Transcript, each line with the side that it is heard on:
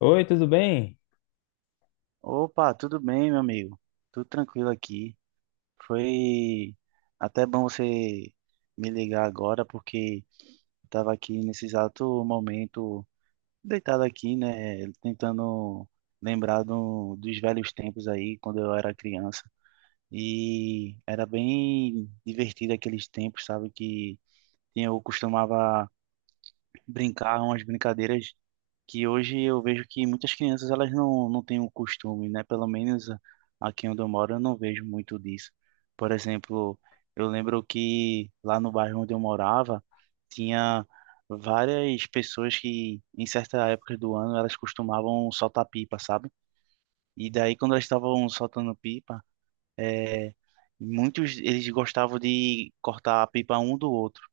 left: Oi, tudo bem?
right: Opa, tudo bem, meu amigo? Tudo tranquilo aqui. Foi até bom você me ligar agora, porque estava aqui nesse exato momento, deitado aqui, né? Tentando lembrar dos velhos tempos aí, quando eu era criança. E era bem divertido aqueles tempos, sabe? Que eu costumava brincar umas brincadeiras que hoje eu vejo que muitas crianças elas não têm o costume, né? Pelo menos aqui onde eu moro eu não vejo muito disso. Por exemplo, eu lembro que lá no bairro onde eu morava tinha várias pessoas que em certa época do ano elas costumavam soltar pipa, sabe? E daí quando elas estavam soltando pipa, é, muitos eles gostavam de cortar a pipa um do outro.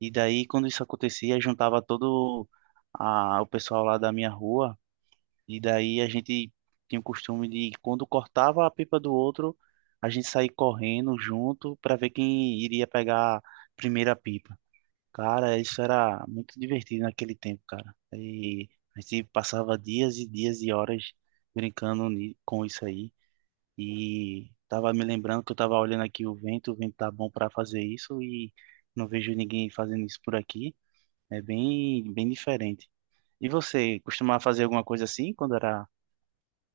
right: E daí quando isso acontecia, juntava o pessoal lá da minha rua e daí a gente tinha o costume de, quando cortava a pipa do outro, a gente sair correndo junto para ver quem iria pegar a primeira pipa. Cara, isso era muito divertido naquele tempo, cara. E a gente passava dias e dias e horas brincando com isso aí. E tava me lembrando que eu tava olhando aqui o vento tá bom para fazer isso e não vejo ninguém fazendo isso por aqui. É bem, bem diferente. E você costumava fazer alguma coisa assim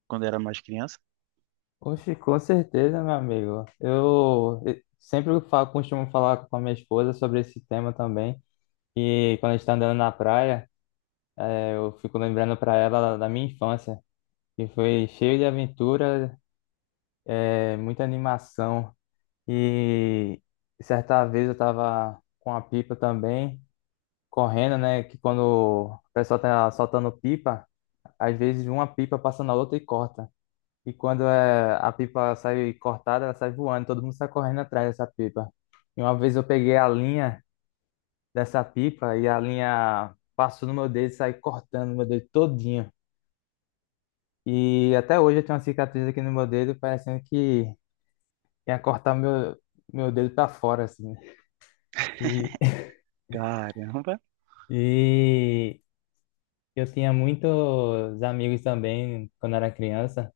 right: quando era mais criança.
left: Oxe, com certeza, meu amigo. Eu sempre falo, costumo falar com a minha esposa sobre esse tema também. E quando a gente está andando na praia, eu fico lembrando para ela da minha infância, que foi cheio de aventura, muita animação. E certa vez eu tava com a pipa também, correndo, né? Que quando o pessoal tá soltando pipa, às vezes uma pipa passa na outra e corta. E quando é, a pipa sai cortada, ela sai voando, todo mundo sai correndo atrás dessa pipa. E uma vez eu peguei a linha dessa pipa e a linha passou no meu dedo e saiu cortando meu dedo todinho. E até hoje eu tenho uma cicatriz aqui no meu dedo, parecendo que ia cortar meu dedo para fora, assim. E,
right: Caramba!
left: e eu tinha muitos amigos também quando era criança.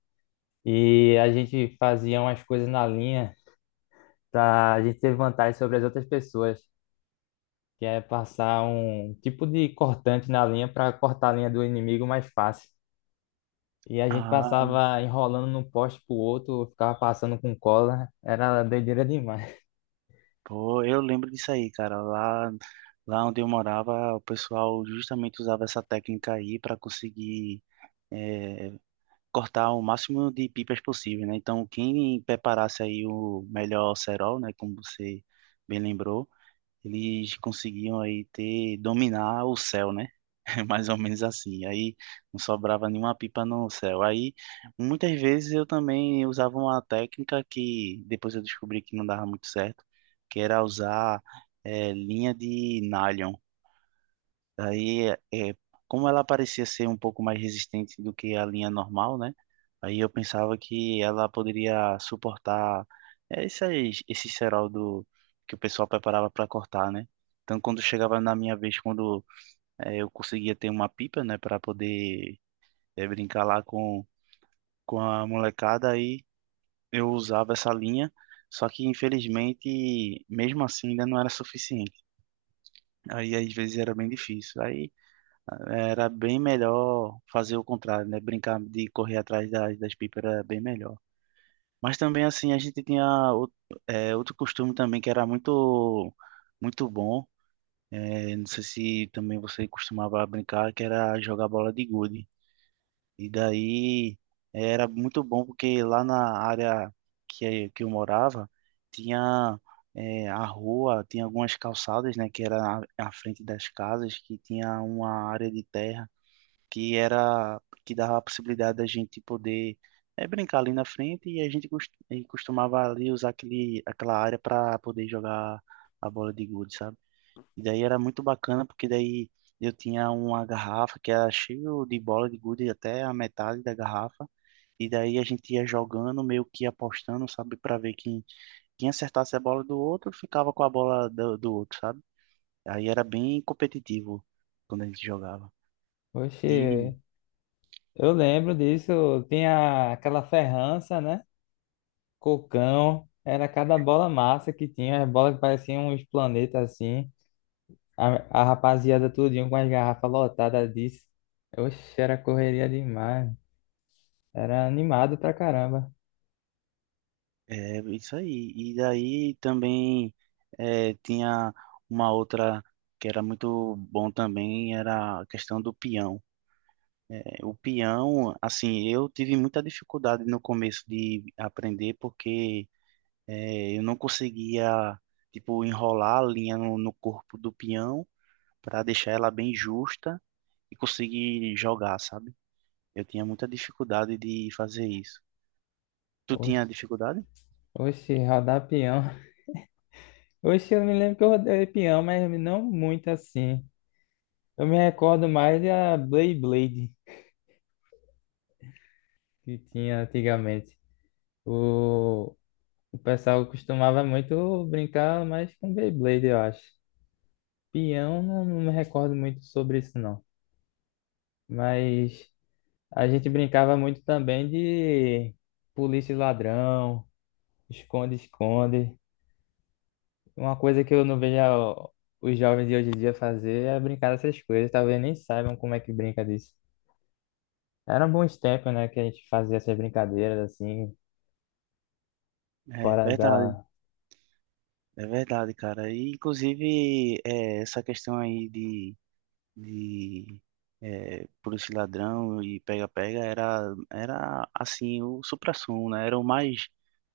left: E a gente fazia umas coisas na linha pra gente ter vantagem sobre as outras pessoas, que é passar um tipo de cortante na linha para cortar a linha do inimigo mais fácil. E a gente
right: Ah,
left: passava enrolando num poste pro outro, ficava passando com cola, era doideira demais.
right: pô, eu lembro disso aí, cara. Lá onde eu morava, o pessoal justamente usava essa técnica aí para conseguir eh, cortar o máximo de pipas possível, né? Então, quem preparasse aí o melhor cerol, né, como você bem lembrou, eles conseguiam aí ter, dominar o céu, né? Mais ou menos assim. Aí não sobrava nenhuma pipa no céu. Aí muitas vezes eu também usava uma técnica que depois eu descobri que não dava muito certo, que era usar linha de nylon. Aí, é, como ela parecia ser um pouco mais resistente do que a linha normal, né? Aí eu pensava que ela poderia suportar esse cerol que o pessoal preparava para cortar, né? Então, quando chegava na minha vez, quando eu conseguia ter uma pipa, né, para poder brincar lá com a molecada, aí eu usava essa linha. Só que, infelizmente, mesmo assim, ainda não era suficiente. Aí, às vezes, era bem difícil. Aí, era bem melhor fazer o contrário, né? Brincar de correr atrás das pipas era bem melhor. Mas também, assim, a gente tinha outro, outro costume também que era muito bom. É, não sei se também você costumava brincar, que era jogar bola de gude. E daí é, era muito bom porque lá na área que eu morava, tinha a rua, tinha algumas calçadas, né? Que era à frente das casas, que tinha uma área de terra que era que dava a possibilidade da gente poder brincar ali na frente e e costumava ali usar aquela área para poder jogar a bola de gude, sabe? E daí era muito bacana porque daí eu tinha uma garrafa que era cheia de bola de gude até a metade da garrafa. E daí a gente ia jogando, meio que apostando, sabe, para ver quem acertasse a bola do outro ficava com a bola do outro, sabe? Aí era bem competitivo quando a gente jogava. E
left: Oxe, eu lembro disso, tinha aquela ferrança, né? Cocão, era cada bola massa que tinha, as bolas que pareciam uns planetas assim. A rapaziada tudinho com as garrafas lotadas disso. Oxe, era correria demais. Era animado pra caramba.
right: É isso aí. E daí também tinha uma outra que era muito bom também, era a questão do peão. Eh, o peão, assim, eu tive muita dificuldade no começo de aprender porque eu não conseguia, tipo, enrolar a linha no corpo do peão para deixar ela bem justa e conseguir jogar, sabe? Eu tinha muita dificuldade de fazer isso. Tu
left: Oxe.
right: tinha dificuldade?
left: Oxi, rodar peão. Oxi, eu me lembro que eu rodei peão, mas não muito assim. Eu me recordo mais da Beyblade que tinha antigamente. O, o pessoal costumava muito brincar mais com Beyblade, eu acho. Peão, não, me recordo muito sobre isso, não. Mas a gente brincava muito também de polícia e ladrão, esconde-esconde. Uma coisa que eu não vejo os jovens de hoje em dia fazer é brincar dessas coisas. Talvez nem saibam como é que brinca disso. Eram bons tempos, né, que a gente fazia essas brincadeiras assim,
right: É
left: fora
right: verdade.
left: da.
right: É verdade, cara. E, inclusive, é, essa questão aí de é, polícia e ladrão e pega-pega era, assim, o suprassumo, né?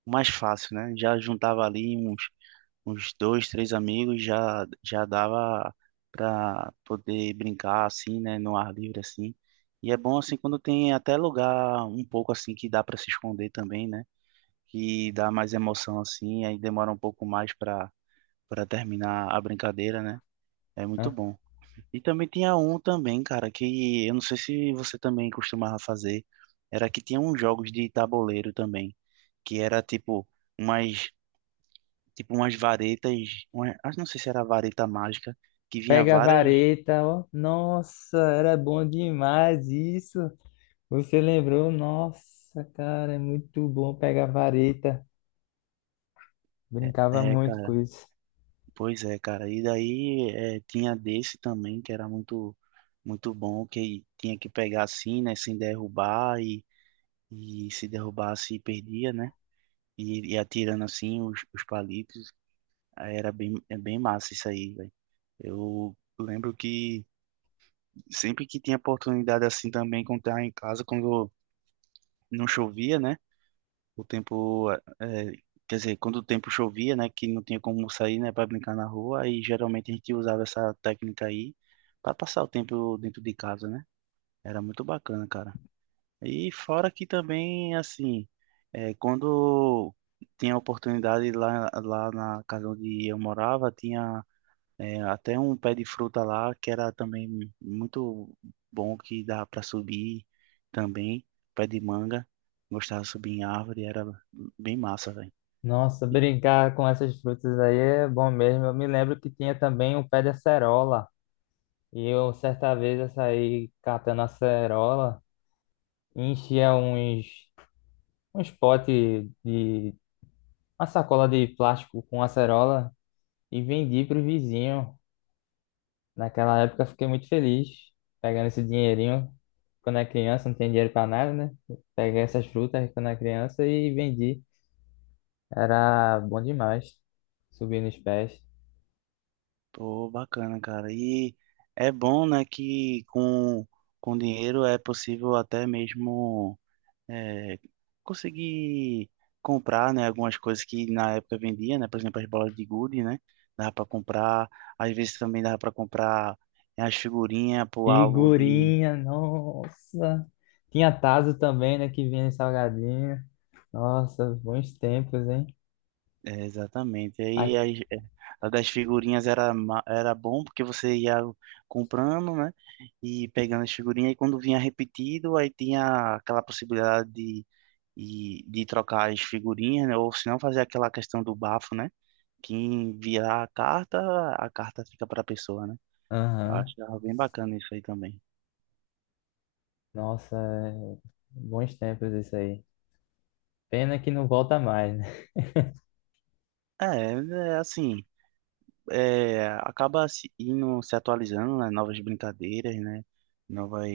right: O mais fácil, né? Já juntava ali uns dois, três amigos, já dava pra poder brincar, assim, né? No ar livre, assim. E é bom, assim, quando tem até lugar um pouco, assim, que dá pra se esconder também, né? Que dá mais emoção, assim, aí demora um pouco mais pra para terminar a brincadeira, né? É muito
left: Né?
right: bom. E também tinha um também, cara, que eu não sei se você também costumava fazer, era que tinha uns jogos de tabuleiro também, que era umas tipo umas varetas, uma, ah, não sei se era vareta mágica, que vinha
left: Pega a
right: várias,
left: vareta, ó. Nossa, era bom demais isso. Você lembrou? Nossa, cara, é muito bom pegar a vareta. Brincava
right: é,
left: muito com
right: cara,
left: isso.
right: pois é, cara. E daí é, tinha desse também que era muito bom, que tinha que pegar assim, né, sem derrubar e se derrubasse perdia, né? E atirando assim os palitos. Aí era é bem massa isso aí, velho. Eu lembro que sempre que tinha oportunidade assim também, quando tava em casa, quando não chovia, né? O tempo, eh, quer dizer, quando o tempo chovia, né? Que não tinha como sair, né? Para brincar na rua. Aí geralmente a gente usava essa técnica aí para passar o tempo dentro de casa, né? Era muito bacana, cara. E fora que também, assim, é, quando tinha oportunidade lá na casa onde eu morava, tinha é, até um pé de fruta lá que era também muito bom, que dava para subir também, pé de manga. Gostava de subir em árvore, era bem massa, velho.
left: Nossa, brincar com essas frutas aí é bom mesmo. Eu me lembro que tinha também o pé de acerola. E eu, certa vez, eu saí catando acerola e enchia uns potes de uma sacola de plástico com acerola e vendi para o vizinho. Naquela época, eu fiquei muito feliz pegando esse dinheirinho. Quando é criança, não tem dinheiro para nada, né? Peguei essas frutas quando é criança e vendi. Era bom demais, subir nos pés.
right: Pô, bacana, cara. E é bom, né, com dinheiro é possível até mesmo é, consegui comprar, né, algumas coisas que na época vendia, né, por exemplo, as bolas de gude, né, dava para comprar, às vezes também dava para comprar as figurinhas pro álbum de...
left: Figurinha, nossa. Tinha Tazo também, né? Que vinha em salgadinho. Nossa, bons tempos, hein?
right: É, exatamente,
left: A-
right: a das figurinhas era bom porque você ia comprando, né, e pegando as figurinhas, e quando vinha repetido, aí tinha aquela possibilidade de trocar as figurinhas, né, ou se não fazer aquela questão do bafo, né. Quem virar a carta fica pra pessoa, né? Eu
left: Aham.
right: acho bem bacana isso aí também.
left: Nossa, é, bons tempos isso aí. Pena que não volta mais, né?
right: É, é assim, é, acaba se indo se atualizando, né? Novas brincadeiras, né? Novas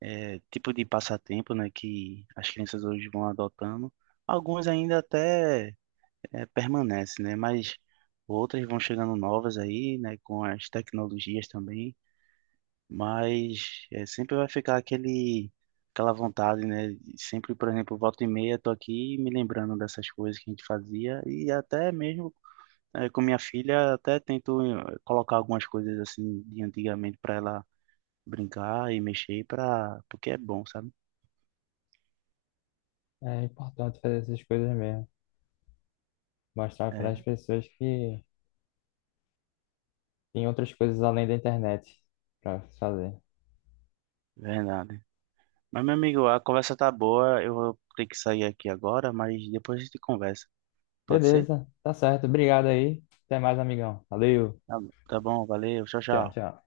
right: tipo de passatempo, né? Que as crianças hoje vão adotando. Alguns ainda até permanecem, né? Mas outras vão chegando novas aí, né? Com as tecnologias também. Mas é, sempre vai ficar aquela vontade, né? Sempre, por exemplo, volta e meia, tô aqui me lembrando dessas coisas que a gente fazia e até mesmo é, com minha filha, até tento colocar algumas coisas assim de antigamente para ela brincar e mexer para porque é bom, sabe?
left: É importante fazer essas coisas mesmo. Mostrar para as
right: É,
left: pessoas que tem outras coisas além da internet para fazer.
right: verdade. Mas, meu amigo, a conversa tá boa, eu vou ter que sair aqui agora, mas depois a gente conversa. Pode ser?
left: Beleza, tá certo. Obrigado aí. Até mais, amigão. Valeu.
right: Tá, tá bom, valeu, tchau,
left: Tchau,
right: tchau.
left: tchau.